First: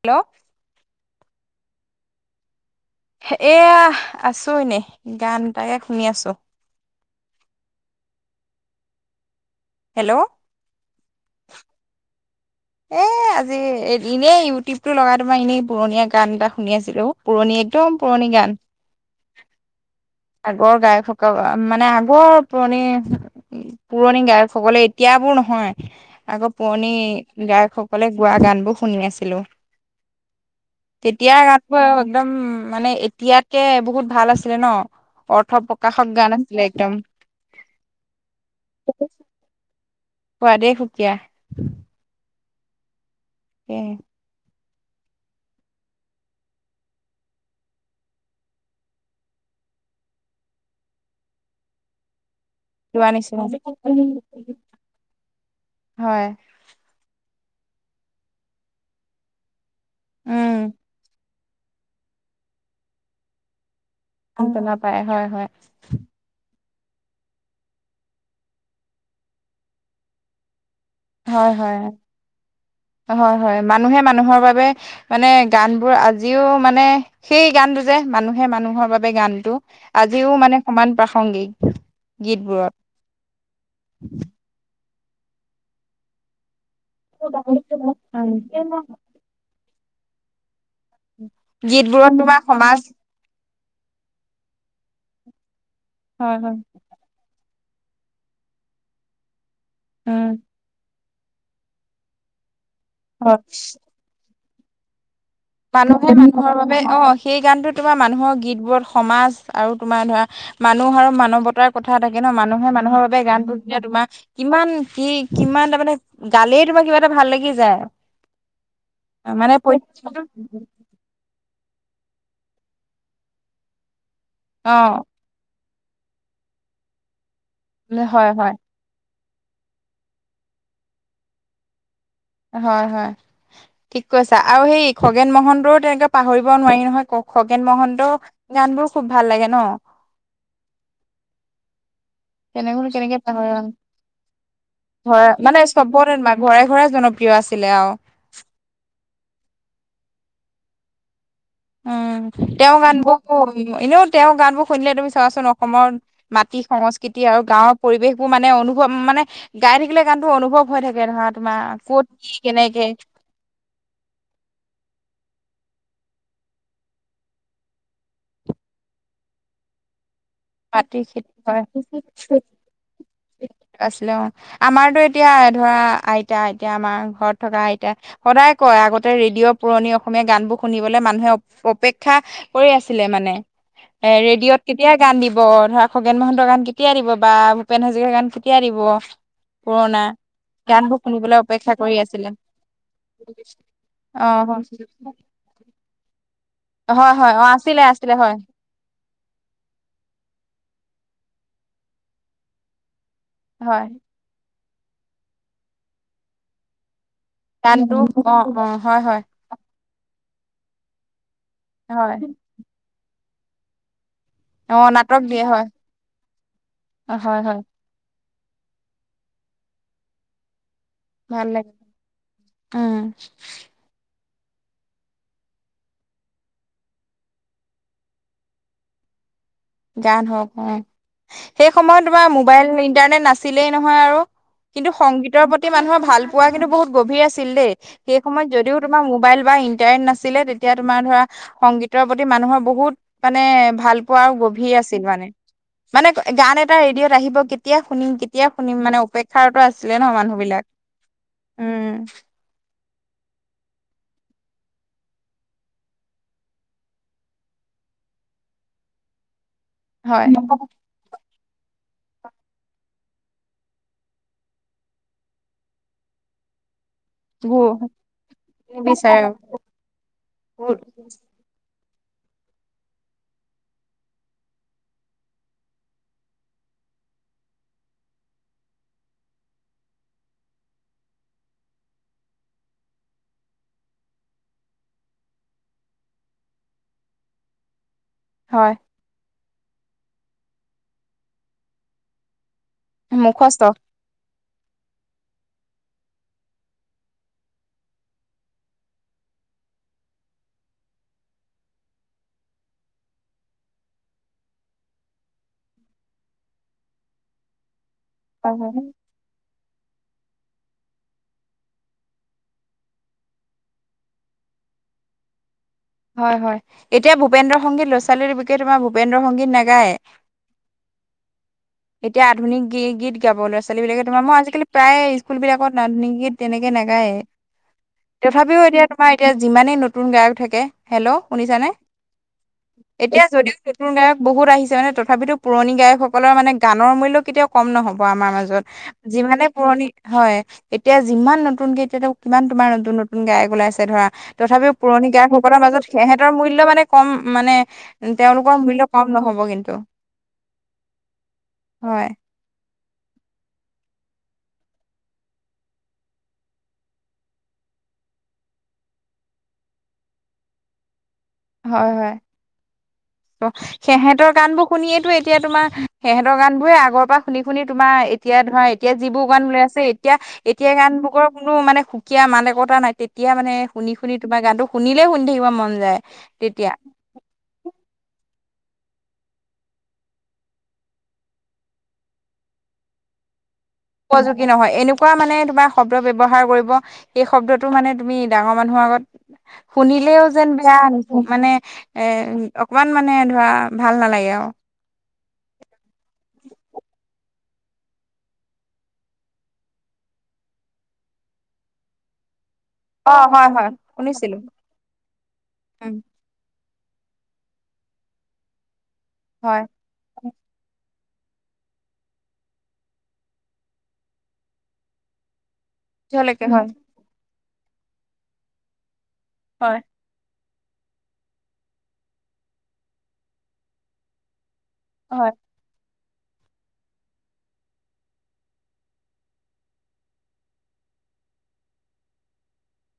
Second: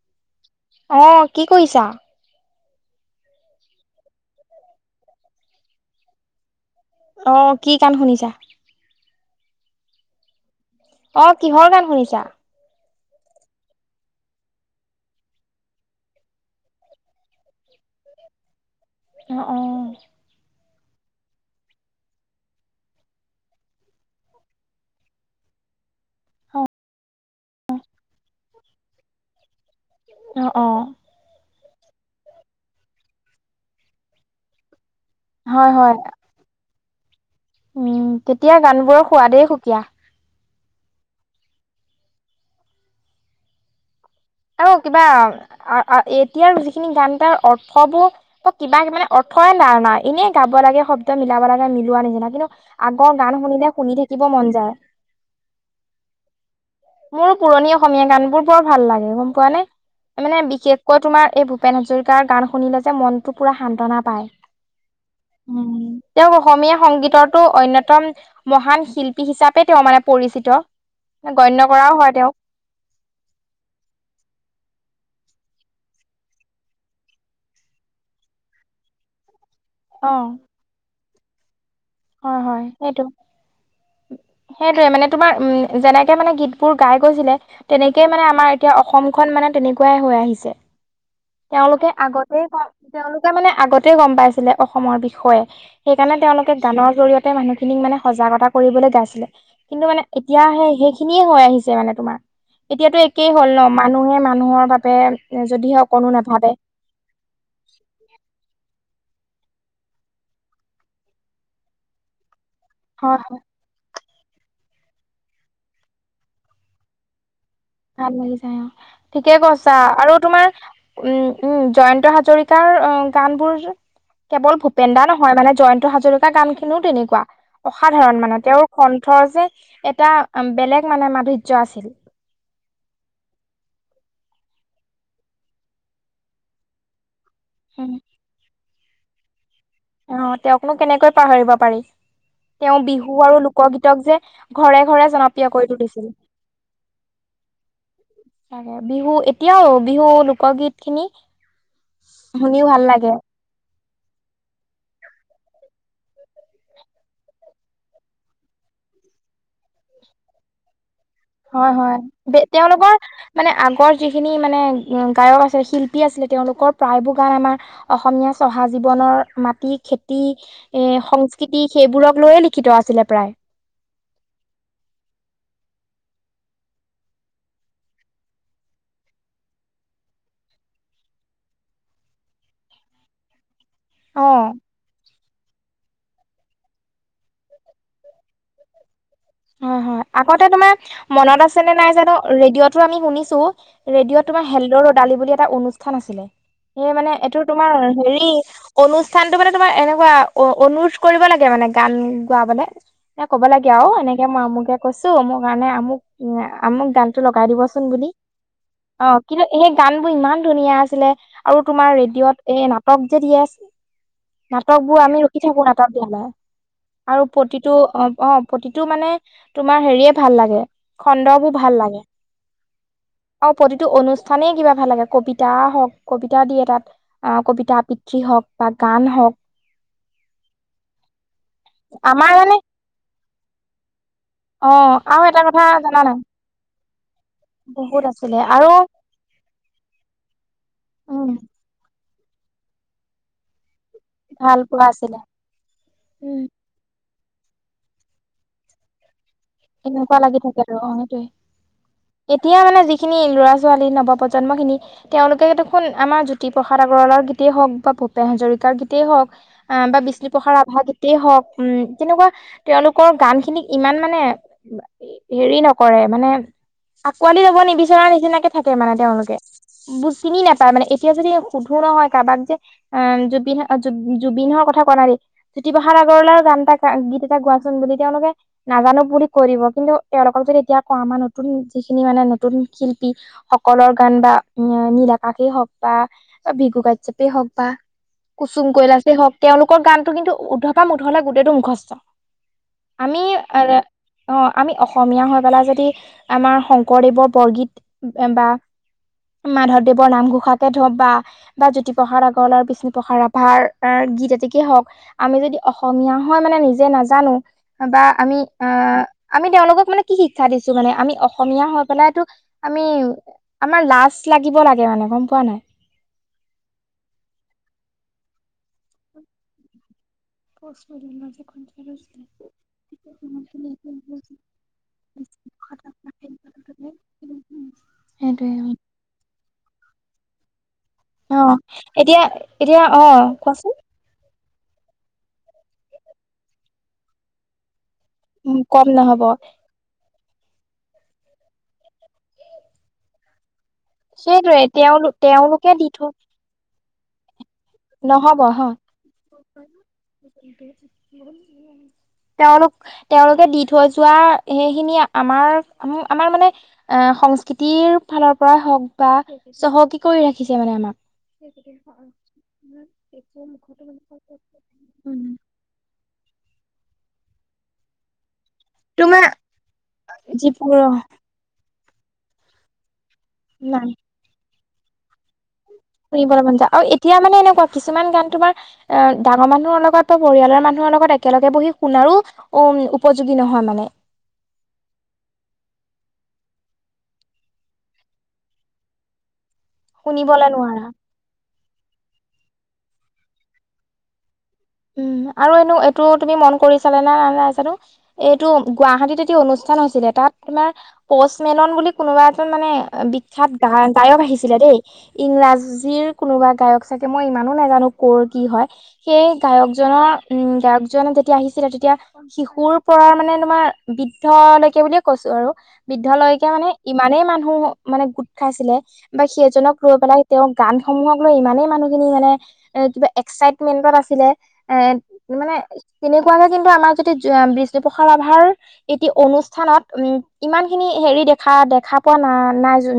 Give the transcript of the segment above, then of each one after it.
Hello আহ, কি কৰিছা? এয়া আছো এনে গান এটাকে শুনি আছোঁ। আহ, কি গান শুনিছা? হেল্ল'। অ', কিহৰ গান শুনিছা? উ। আজি এ এনেই ইউটিউব টো লগাই তোমাৰ এনেই পুৰণীয়া গান এটা শুনি আছিলো। পুৰণি একদম পুৰণি গান। অঁ, অঁ। আগৰ গায়ক সকল, মানে আগৰ পুৰণি পুৰণি গায়কসকলে, এতিয়াৰবোৰ নহয়, আকৌ পুৰণি গায়ক সকলে গোৱা গান বোৰ শুনি আছিলো। অঁ, অঁ। তেতিয়া গানবোৰ একদম মানে এতিয়াতকে বহুত ভাল আছিলে ন'। অৰ্থ হয় হয় প্ৰকাশক গান আছিলে একদম। উম, তেতিয়াৰ গানবোৰৰ সোৱাদেই সুকীয়া। সোৱাদেই সুকীয়া। এ আৰু কিবা, এতিয়াৰ যিখিনি গান তাৰ অৰ্থবোৰ, কিবা মানে অৰ্থ নাই, নাই, নাই, এনে গাব লাগে, শব্দ মিলাব লাগে, মিলোৱাৰ নিচিনা কিন্তু লোৱা আগৰ গান নিচিনা শুনিলে শুনি থাকিব মন যায়। হয় মোৰ পুৰণি অসমীয়া গান বোৰ বৰ ভাল লাগে গম পোৱা নে, মানে উম বিশেষকৈ তোমাৰ এই ভূপেন হাজৰিকাৰ গান শুনিলে যে মনটো পুৰা শান্তনা পাই, গম নাপায় হয় হয় তেওঁ অসমীয়া সংগীতৰটো অন্যতম মহান শিল্পী হিচাপে তেওঁ মানে পৰিচিত, হয় গণ হয়, হয়, মানুহে মানুহৰ বাবে মানে গানবোৰ আজিও মানে, সেই গানটো যে মানুহে মানুহৰ বাবে গানটো অ আজিও মানে সমান প্ৰাসংগিক। হয়, হয়, গীতবোৰত সেইটো, সেইটোয়ে মানে তোমাৰ উ, যেনেকে মানে গীত বোৰ গাই গৈছিলে, তেনেকেই মানে আমাৰ এতিয়া অসমখন মানে তেনেকুৱাই হৈ আহিছে। তেওঁলোকে গীতবোৰত আগতে, তোমাৰ ক সমাজ তেওঁলোকে মানে আগতে গম পাইছিলে অসমৰ বিষয়ে, সেইকাৰণে হয় তেওঁলোকে হয় জৰিয়তে মানুহ খিনিক মানে সজাগতা কৰিবলৈ গাইছিলে, কিন্তু মানে উম এতিয়া সে সেই খিনিয়ে হৈ আহিছে মানে তোমাৰ, এতিয়াতো একেই হয় হ'ল ন', মানুহে মানুহৰ বাবে যদিহে অকণো মানুহে নাভাবে মানুহৰ বাবে, অ' সেই গানটো তোমাৰ মানুহৰ গীতবোৰত সমাজ আৰু তোমাৰ ধৰা মানুহ আৰু মানৱতাৰ কথা থাকে ন' মানুহ মানুহে মানুহৰ হয় বাবে গানবোৰ যেতিয়া তোমাৰ কিমান কি কিমান তাৰমানে গালেই তোমাৰ কিবা এটা ভাল লাগি যায় ভাল লাগি যায়, অ', ঠিকে মানে কৈছা আৰু পৰীক্ষাটো তুম তোমাৰ উম, উম, জয়ন্ত হাজৰিকাৰ গান বোৰ কেৱল অ ভূপেনদা নহয় মানে জয়ন্ত হাজৰিকা গান খিনিও তেনেকুৱা, অসাধাৰণ হয় মানে হয় তেওঁৰ খ ধৰ যে এটা বেলেগ মানে মাধুৰ্য্য আছিল। হয়, হয়, ঠিক কৈছা আৰু সেই খগেন মহন্তও তেনেকে পাহৰিব নোৱাৰি নহয়, কওক খগেন মহন্তৰ গান বোৰ খুব ভাল লাগে ন'। অঁ, তেওঁকনো কেনেকৈ পাহৰিব পাৰি? তেওঁ তেনেবোৰ বিহু কেনেকে আৰু পাহৰি লোকগীতক যে ঘৰে ঘৰে জনপিয় মানে কৰি তুলিছিল। চবতে ঘৰে ঘৰে জনপ্ৰিয় আছিলে অ, তাকে বিহু এতিয়াও বিহু লোকগীত খিনি। উম, [unintelligible] শুনিও তেওঁৰ ভাল গান লাগে বোৰ শুনিলে তুমি চোৱাচোন অসমৰ মাটি সংস্কৃতি আৰু গাঁৱৰ পৰিবেশ বোৰ মানে অনুভৱ মান মানে গাই থাকিলে গান টো অনুভৱ হৈ থাকে। ধৰা তোমাৰ হয়, হয় ক'ত কি কেনেকে তেওঁলোকৰ মানে আগৰ যিখিনি মানে গায়ক আছে শিল্পী। ম, আছিলে তেওঁলোকৰ প্ৰায়বোৰ গান আমাৰ অসমীয়া চহা জীৱনৰ মাটি খেতি। টি, মাটি খেতি সংস্কৃতি সেইবোৰক হয় লৈয়ে লিখিত আছিলে প্ৰায়। আছিলে অ আমাৰতো এতিয়া ধৰা। আইতা আইতা আমাৰ ঘৰত থকা আইতা সদায় কয় আগতে ৰেডিঅ' পুৰণি অসমীয়া গান বোৰ শুনিবলৈ। মানুহে অপেক্ষা কৰি আছিলে মানে। এ, অ ৰেডিঅত কেতিয়া গান দিব ধৰা খগেন মহন্তৰ গান কেতিয়া দিব। বা ভূপেন হাজৰিকা গান কেতিয়া দিব। হয় পুৰণা হয় আগতে তোমাৰ গানবোৰ শুনিবলৈ মনত আছে নে অপেক্ষা নাই কৰি জানো আছিলে ৰেডিঅ'টো আমি শুনিছো ৰেডিঅ' অ তোমাৰ। হেল্ল, ৰ'দালি বুলি এটা অনুষ্ঠান আছিলে। এই, মানে হয় হয় এইটো অ তোমাৰ আছিলে আছিলে হেৰি হয় অনুষ্ঠানতটো মানে তোমাৰ এনেকুৱা অ, অ অনুৰোধ কৰিব লাগে মানে গান গাবলে এ ক'ব লাগে হয় আৰু এনেকে মই আমোকে কৈছো মোৰ কাৰণে আমুক, আমুক গান, গানটো। টো, লগাই দিবচোন গানটো বুলি অ হয় অ, হয় কিন্তু সেই গান বোৰ ইমান ধুনীয়া আছিলে। আৰু তোমাৰ হয় ৰেডি'অত এই নাটক যে দিয়ে আছে। অ নাটক বোৰ আমি ৰখি দিয়ে হয় থাকো নাটক দিয়ালে আৰু হয় হয় প্ৰতিটো। অ, প্ৰতিটো মানে তোমাৰ হেৰিয়ে ভাল লাগে। খণ্ডটো ভাল লাগে উম আৰু প্ৰতিটো অনুষ্ঠান। সানে কিবা ভাল লাগে কবিতা হওঁক কবিতা দিয়ে তাত কবিতা আবৃত্তি হওঁক বা গান হওঁক। গান হওক অ, সেই সময়ত তোমাৰ আমাৰ মানে মোবাইল ইণ্টাৰনেট নাছিলেই নহয় আৰু। অ কিন্তু আৰু এটা সংগীতৰ কথা প্ৰতি জানা মানুহৰ নাই ভাল পোৱা কিন্তু বহুত। গভীৰ বহুত সেই আছিলে সময়ত আৰু যদিও তোমাৰ মোবাইল বা ইন্টাৰনেট নাছিল তেতিয়া তোমাৰ ধৰা উম সংগীত। প্ৰতি মানুহৰ বহুত মানে ভাল পোৱা আৰু গভ ভাল পোৱা আছিলে মানে উম গান এটা ৰেডি'অত আহিব কেতিয়া শুনিম, কেতিয়া শুনিম, মানে অপেক্ষা। এনেকুৱা লাগি থাকে আৰু অ, উম সেইটয়ে এতিয়া মানে যি। যিখিনি ল'ৰা ছোৱালী নৱপ্ৰন্মখিনি তেওঁলোকে দেখোন আমাৰ জ্যোতিপ্ৰসাদ আগৰৱালৰ গীতেই হওক বা ভূপেন হাজৰিকাৰ গিটেই হওক। আহ বা হয় বিচনো প্ৰসাদ ৰাভা গিটেই হক সেইতেই হওক উম তেনেকুৱা তেওঁলোকৰ গান খিনিক ইমান মানে। হেৰি নকৰে মানে। আঁকোৱালি ল'ব গু নিবিচৰা নিচিনাকে থাকে মানে নিবিচাৰে তেওঁলোকে। বু, চিনি নাপায় মানে এতিয়া যদি সুধো নহয়। কাৰাবাক যে জুবিন জুবিন হ কথা কোৱা নাই নেকি জ্যোতিপ্ৰসাদ আগৰৱালাৰও গান এটা গীত এটা গোৱাচোন বুলি তেওঁলোকে নাজানো বুলি কৰিব কিন্তু তেওঁলোকক যদি এতিয়া কওঁ আমাৰ নতুন যিখিনি মানে নতুন শিল্পী সকলৰ গান বা। উ, নীল কাষেই হওক বা ভিবুকাজ্যাপেই হওক বা। কুচুম হয় কৈলাছেই হওক তেওঁলোকৰ গানটো কিন্তু উধৰপা উধলে গোটেইটো মুখস্থ। আমি মুখস্থ আ অ, আমি অসমীয়া হৈ পেলাই যদি আমাৰ শংকৰদেৱৰ বৰগীত বা। মাধৱদেৱৰ নামঘোষাকে ধ বা জ্্যোতিপ্ৰসাদ আগৰৱাৰ বিষ্ণুপ্ৰসাদ ৰাভাৰ। গীত এটিকেই হওঁক আমি যদি অসমীয়া হয় মানে নিজে নাজানো বা আমি। অ, হয় আমি তেওঁলোকক। মানে কি শিক্ষা দিছো মানে আমি অসমীয়া হৈ পেলাইো আমি, আমাৰ লাজ লাগিব লাগে। [unintelligible] হয় হয় এতিয়া ভূপেন্দ্ৰ সংগীত ল'ৰা ছোৱালী বিকয়ে তোমাৰ ভূপেন্দ্ৰ সংগীত নাগায়। পচ মেডিলত এতিয়া আধুনিক গী গীত গাব যে [unintelligible] এইবিলাকত নাদনিকি তেনেকে নাগায়েই, সেইটোৱে তথাপি অ'। এতিয়া তোমাৰ এতিয়া যিমানেই নতুন গায়ক থাকে হেল্ল' অ শুনিছানে? এতিয়া অ এতিয়া যদিও কোৱাচোন হেইবোৰ গায়ক বহুত আহিছে তে মানে তথাপিতো পুৰণি গায়কসকলৰ মানে গানৰ মূল্য কেতিয়াও কম নহ'ব। আমাৰ উ মাজত কম নহব যিমানে পুৰণি, হয়। এতিয়া যিমান নতুনকে এতিয়াতো কিমান তোমাৰ নতুন নতুন গায়ক ওলাইছে ধৰা, সেইটোৱে তথাপিও পুৰণি তেওঁলোক গায়ক কৰ তেওঁলোকে দি মাজত থৈ সিহঁতৰ মূল্য মানে কম মানে নহব তেওঁলোকৰ হা মূল্য কম নহ'ব কিন্তু। হয় তেওঁলোক তেওঁলোকে দি থৈ যোৱা সেইখিনি আমাৰ আমাৰ মানে এ, সংস্কৃতি কিন ফালৰ পৰাই হওক বা চহকী কৰি ৰাখিছে মানে আমাক। সেইকেইদিন [unintelligible] সিহঁতৰ গানবোৰ শুনিয়েতো এতিয়া তোমাৰ সিহঁতৰ গানবোৰে আগৰপৰা শুনি শুনি তোমাৰ এতিয়া ধৰা এতিয়া তোমাৰ যিবোৰ গান ওলাই আছে, এতিয়া এতিয়া যিবোৰ গানবোৰৰ কোনো মানে সুকীয়া মান একতা নাই। এতিয়া মানে নাই শুনি শুনি তোমাৰ গানটো শুনিলে শুনি থাকিব মন যায় শুনিবলৈ মন তেতিয়া যায়। আৰু এতিয়া মানে এনেকুৱা কিছুমান গান তোমাৰ অ' ডাঙৰ মানুহৰ লগত বা পৰিয়ালৰ মানুহৰ লগত একেলগে বহি শুনাৰো উম, উপযোগী নহয় মানে। উপযোগী নহয়, এনেকুৱা মানে তোমাৰ শদ ব্যা ব্যৱহাৰ কৰিব সেই শব্দটো মানে তুমি ডাঙৰ মানুহৰ আগত শুনিলেও শুনিবলৈ যেন বেয়া, নোৱাৰা আনিছে মানে এ, অকমান মানে ধৰা ভাল নালাগে আৰু। উম, আৰু এনেও এইটো তুমি মন কৰিছানে নাযা হেনো, এইটো গুৱাহাটীত এটি অনুষ্ঠান হৈছিলে তাত তোমাৰ প'চমেলন বুলি কোনোবা এ মানে অ হয় বিখ্যাত হয় গা-গায়ক শুনিছিলো আহিছিলে দেই উম ইংৰাজীৰ কোনোবা গায়ক। ছাগে মই ইমানো নাজানো ক'ৰ কি হয়, সেই হয় গায়কজনৰ উ, গায়ক জন যেতিয়া আহিছিলে তেতিয়া শিশুৰ পৰা মানে তোমাৰ বৃদ্ধলৈকে বুলিয়ে কৈছোঁ আৰু। বৃদ্ধলৈকে পিছলৈকে হয় মানে ইমানেই মানুহ মানে গোট খাইছিলে বা সি এজনক হয় ৰৈ পেলাই তেওঁৰ গানসমূহকলৈ ইমানেই মানুহখিনি মানে এ, কিবা এক্সাইটমেন্টত আছিলে। এ, হয় মানে তেনেকুৱাকে কিন্তু আমাৰ যদি বিষ্ণুপ্ৰসাদ ৰাভাৰ এটি অনুষ্ঠানত উম, ইমানখিনি হেৰি দেখা-দেখা পোৱা না-নাই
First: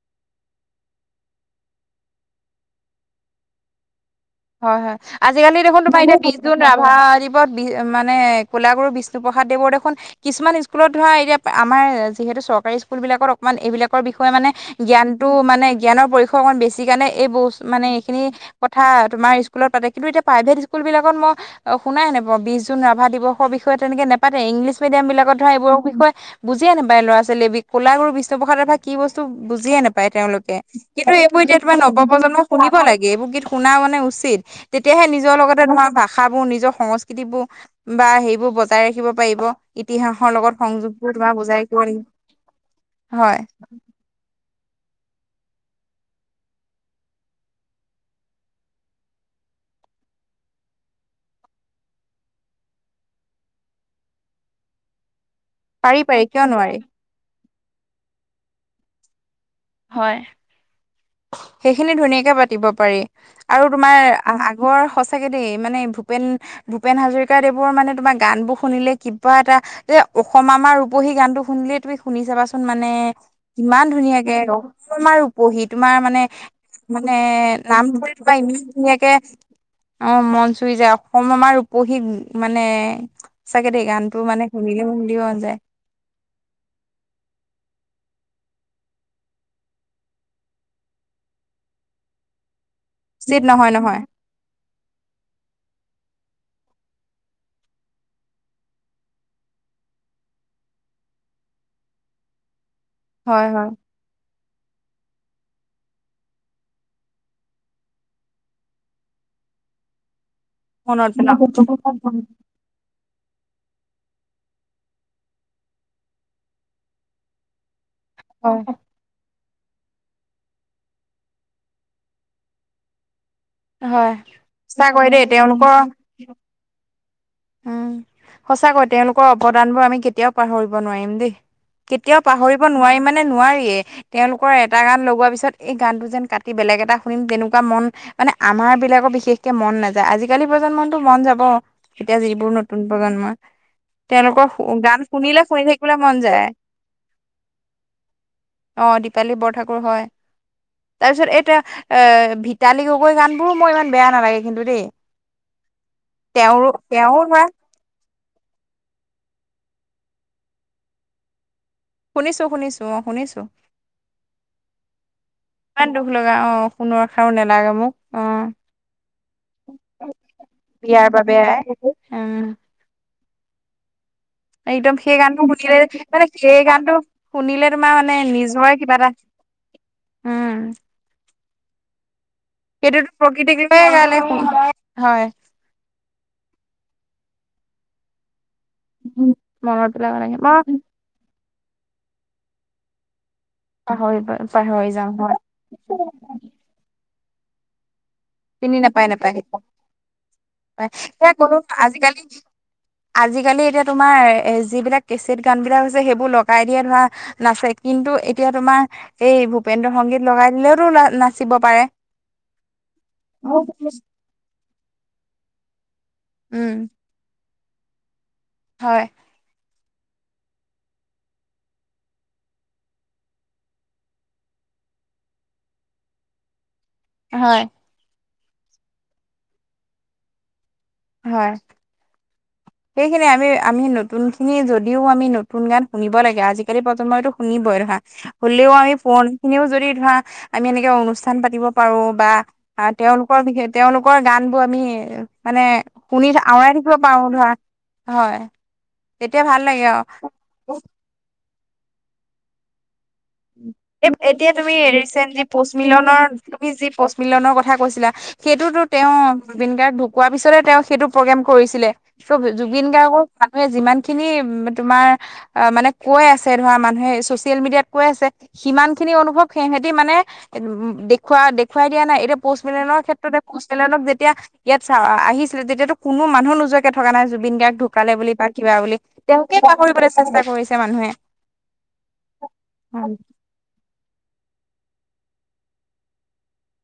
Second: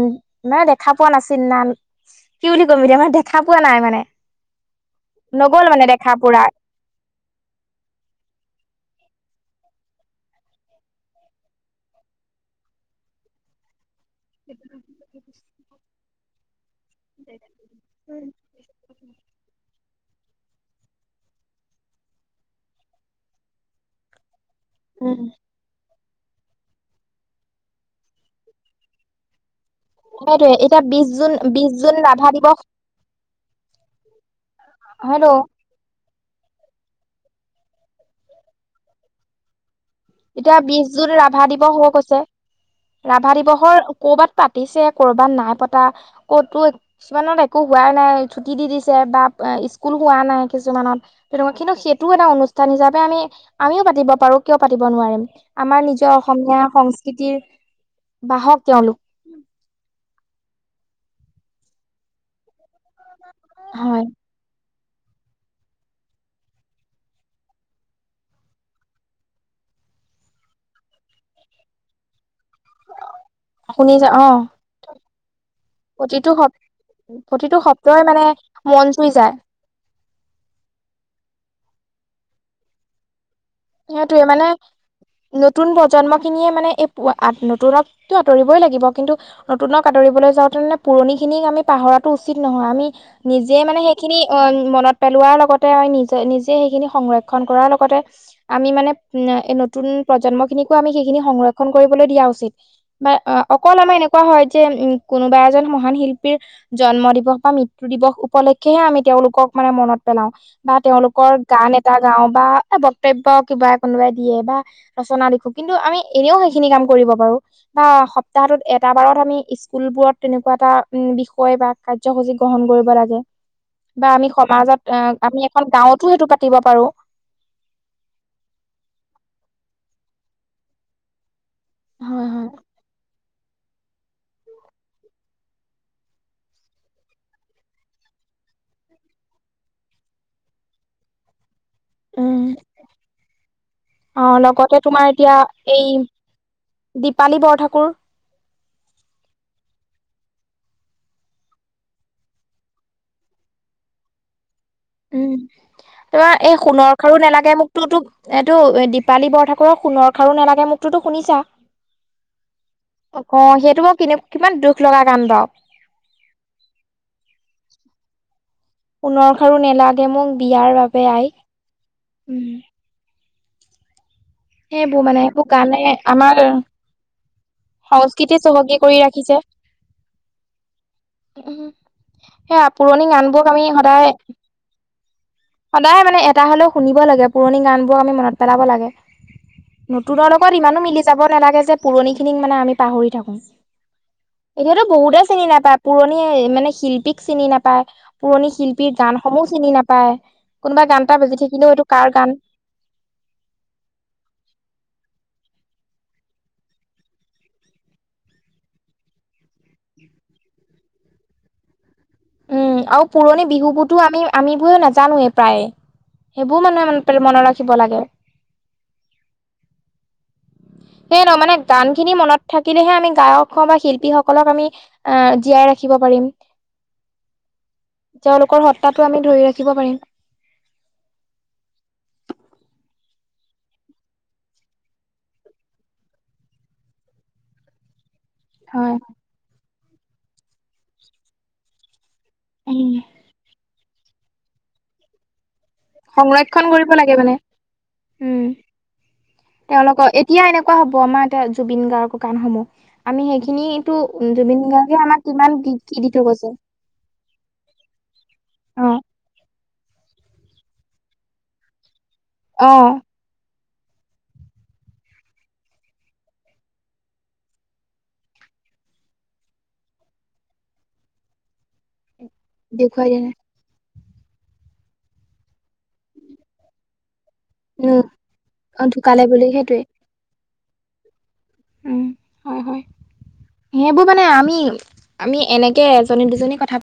নে দেখা পোৱা নাছিল না। কি বুলি ক'ম এতিয়া আমাৰ দেখা পোৱা নাই মানে। হয় হয়। আজিকালি নগ'ল দেখোন মানে তোমাৰ দেখা এয়া পুৰা বিষ্ণু ৰাভা আদি বি মানে কোলাগুৰু বিছ বিষ্ণুপ্ৰসাদ দেৱৰ দেখোন কিছুমান স্কুলত ধৰা এতিয়া আমাৰ যিহেতু চৰকাৰী স্কুলবিলাকত অকমান এইবিলাক বিষয়ে মানে জ্ঞানটো মানে জ্ঞানৰ পৰিসয় অকণ বেছি। সি কাৰণে এই ব মানে এইখিনি কথা আমাৰ স্কুলত পাতে কি এতিয়া প্ৰাইভেট স্কুলবিলাকত মই অ' শুানাই নাই, বিশ জুন ৰাভা দিৱসৰ বিষয়ে তেনেকে নেপাত এ, ইংলছ উম মিডিয়ামবিলাকত ধৰা এইবোৰৰ বিশয়ে বুজিয়া নাপাই ল'ৰা ছোৱালী, কলাগুৰু বিষ্ণুপ্ৰসাদ ৰাভা কি বস্তু বুজিয়ে নাপায়, তেওঁলোকে সেইটোয়ে এতিয়া বিশ কিন্তু জুন এইবোৰ এতিয়া বিশ তোমাৰ জুন ৰাভা নৱপ্ৰজন্মই দিৱস শুনিব লাগে। এইবোৰ গীত শুনা মানে উচিত, তেতিয়াহে হেল্ল' নিজৰ লগতে ধৰা ভাষ ভাষাবোৰ, নিজৰ সংস্কৃতিবোৰ বা সেইবোৰ বজাই ৰাখিব পাৰিব। ইতিহাসৰ লগত এতিয়া বিশ জুন সংযোগবোৰ তোমাৰ ৰাভা বজাই দিৱস ৰাখিব হৈ লাগিব গৈছে, ৰাভা হয় দিৱসৰ ক'ৰবাত পাতিছে, কৰ'বাত নাই পতা, ক'তো কিছুমানত একো হোৱাই নাই, ছুটি দি দিছে বা স্কুল হোৱা নাই, কিছুমানত তেনেকুৱা কিন্তু সেইটোও এটা অনুষ্ঠান হিচাপে আমি আমিও পাতিব পাৰোঁ কিয় পাতি তিপ নোৱাৰিম। আমাৰ পাৰি নিজৰ পাৰি কিয় অসমীয়া নোৱাৰি সংস্কৃতিৰ বাহক তেওঁলোক। হয় সেইখিনি ধুনীয়াকে পাতিব পাৰি আৰু তোমাৰ হয় আ বৰ সঁচাকৈ দেই মানে ভূপেন ভূপেন হাজৰিকাদেৱৰ মানে তোমাৰ গানবোৰ শুনিলে কিবা এটা এ, অসম আমাৰ ৰূপহী গানটো শুনিলে তুমি শুনি চাবাচুন। কোন মানে, কিমান শুনি যা অ ধুনীয়াকে অসমাৰ উপহিত তমাৰ মানে, প্ৰতিটো শব্দ মানে, প্ৰতিটো নাম শব্দই কৰি মানে বা ইমান মন চুই ধুনীয়াকে যায় অ', মন‌ চুই যায়, অসম আমাৰ ৰূপহী মানে সঁচাকে দেই গানটো সেইটোয়ে মানে, শুনিলে মন দিব মন যায় নতুন প্ৰজন্ম খিনিয়ে মানে এই নতুনক তো আঁতৰিবই লাগিব, কিন্তু নতুনক আদৰিবলৈ যাওঁতে পুৰণি খিনিক আমি পাহৰা তো উচিত নহয়, আমি চিত নিজে নহয় মানে নহয় সেইখিনি, অ', মনত পেলোৱাৰ লগতে নিজে সেইখিনি সংৰক্ষণ কৰাৰ লগতে আমি মানে, নতুন প্ৰজন্ম খিনিকো আমি সেইখিনি সংৰক্ষণ কৰিবলৈ দিয়া উচিত। বা অ', হয় হয় অকল আমাৰ এনেকুৱা হয় যে, উম কোনোবা এজন মহান শিল্পীৰ জন্ম দিৱস বা মৃত্যু দিৱস উপলক্ষেহে আমি তেওঁলোকক মানে মনত পেলাওঁ, বা মনত তেওঁলোকৰ পেলাও গান এটা গাওঁ বা বক্তব্য কিবা কোনোবাই দিয়ে বা ৰচনা লেখোঁ, কিন্তু আমি এনেও সেইখিনি কাম কৰিব পাৰোঁ। বা সপ্তাহটোত হয় এটা বাৰত আমি স্কুলবোৰত তেনেকুৱা এটা উ, বিষয় বা কাৰ্যসূচী গ্ৰহণ কৰিব লাগে। বা হয় আমি সমাজত, সঁচাকৈ দেই আমি এখন তেওঁলোকৰ গাঁৱতো সেইটো পাতিব পাৰোঁ। উম, সঁচাকৈ তেওঁলোকৰ অৱদানবোৰ আমি কেতিয়াও পাহৰিব নোৱাৰিম দেই। কেতিয়াও হয় হয় পাহৰিব নোৱাৰিম মানে নোৱাৰিয়ে তেওঁলোকৰ এটা গান লগোৱাৰ পিছত এই গানটো যেন কাটি বেলেগ এটা শুনিম তেনেকুৱা মন মানে আমাৰ বিলাকৰ বিশেষকে মন নাযায়, আজিকালি প্ৰজন্মতো মন যাব এতিয়া উম যিবোৰ নতুন প্ৰজন্ম অ তেওঁলোকৰ লগতে গান তোমাৰ এতিয়া শুনিলে শুনি এই থাকিবলৈ মন যায়। দীপালী বৰঠাকুৰ অ', দীপালী বৰঠাকুৰ হয়। তাৰপিছত, এতিয়া, এ, ভিতালী গগৈ গানবোৰো মই ইমান বেয়া নালাগে। কিন্তু দেই, উম তোমাৰ এই তেওঁৰ সোণৰ খাৰু নালাগে মোকতোতো, এইটো দীপালী বৰঠাকুৰৰ সোণৰ খাৰু নালাগে মোকতোতো শুনিছা? শুনিছো শুনিছো শুনিছো অ', সেইটো মই কিমান দুখ লগা গান বাৰু ইমান দুখ লগা, অ', সোণৰ খাৰু নালাগে মোক অ' সোণৰ খাৰু নেলাগে মোক বিয়াৰ বাবে আই, উম একদম সেইবোৰ সেই মানে গানটো এইবোৰ গানে শুনিলে, মানে আমাৰ সেই গানটো শুনিলে তোমাৰ মানে সংস্কৃতি নিজৰে চহকী কৰি কিবা এটা, ৰাখিছে। উম উম, সেয়া পুৰণি সেইটোতো গানবোৰক প্ৰকৃতিক আমি লৈয়ে সদায় গালে হয় সদায় মানে এটা হ'লেও শুনিব লাগে। পুৰণি গান বোৰ আমি মনত পেলাব লাগে, মনত পেলাব নতুনৰ লাগে লগত ইমান মই ও মিলি যাব নালাগে যে পুৰণি খিন মানে আমি পাহৰি থাকোঁ, পাহৰি এতিয়াতো পাহৰি যাওঁ বহুতে হয় চিনি নাপায়, পুৰণি মানে শিল্পী চিনি নাপায়। পুৰণি চিনি শিল্পীৰ নাপায় নাপায় গানসমূহ চিনি নাপায়, কোনোবা পায় গান এটা এতিয়া বাজি কোনো থাকিলেও এইটো কাৰ আজিকালি গান আজিকালি এতিয়া তোমাৰ এ যিবিলাক গান বিলাক হৈছে সেইবোৰ লগাই দিয়ে ধৰা নাচে, কিন্তু এতিয়া তোমাৰ এই ভূপেন্দ্ৰ সংগীত লগাই দিলেওটো নাচিব পাৰে। উম, আৰু পুৰণি উম বিহুবোৰতো আমি, আমিবোৰ নাজানোৱে প্ৰায়ে সেইবোৰ মানুহে মনত ৰাখিব লাগে। হয়। সেই নহৈ মানে গান খিনি মনত থাকিলেহে আমি গায়ক হওঁ, বা শিল্পী সকলক আমি জীয়াই ৰাখি ৰাখিব পাৰিম। হয়। তেওঁলোকৰ সত্বাটো আমি ধৰি ৰাখিব পাৰিম। হয়। সেইখিনি আমি, আমি নতুন খিনি যদিও আমি নতুন গান শুনিব লাগে আজিকালি প্ৰজন্মইতো শুনিবই ধৰা, হ'লেও আমি হয়। পুৰণিখিনিও যদি ধৰা, আমি এনেকে অনুষ্ঠান পাতিব পাৰোঁ বা, উম তেওঁলোকৰ বিষয়, তেওঁলোকৰ গান বোৰ আমি মানে শুনি সংৰক্ষণ আওৰাই কৰিব থাকিব লাগে পাৰোঁ মানে ধৰা। হয় উম, তেতিয়া ভাল লাগে আৰু তেওঁলোকৰ এতিয়া এনেকুৱা হ'ব আমাৰ এ জুবিন গাৰ্গৰ গানসমূহ। আমি সেইখিনিটো এতিয়া জুবিন তুমি গাৰ্গে আমাক ৰিচেন্ট যি কিমান কি পষ্ট কি দি থৈ মিলনৰ, গৈছে তুমি যি পষ্ট মিলনৰ কথা কৈছিলা। সেইটোতো অ তেওঁ জুবিন গাৰ্গ ঢুকোৱাৰ পিছতে তেওঁ সেইটো প্ৰগ্ৰেম কৰিছিলে, ত' অ জুবিন গাৰ্গৰ ভাল মানুহে যিমানখিনি তোমাৰ অহ, মানে কৈ আছে ধৰা মানুহে চচিয়েল মিডিয়াত কৈ আছে সিমানখিনি অনুভৱ সিহতি মানে উম, দেখুৱা-দেখুৱাই দিয়া নাই। এতিয়া পষ্ট মেলনৰ দেখুৱাই দিয়া নাই ক্ষেত্ৰতে পষ্ট মেলনক যেতিয়া ইয়াত আহিছিলে তেতিয়াতো কোনো মানুহ নোজোৱাকে থকা নাই জুবিন জুবিন গাৰ্গ উম ঢুকালে বুলি বা কিবা অ বুলি ঢুকালে তেওঁকে সেইটোৱে পাহৰিবলৈ চেষ্টা কৰিছে মানুহে। উম। হয়। সেইবোৰ মানে আমি, আমি এনেকে এজনী দুজনী কথা পা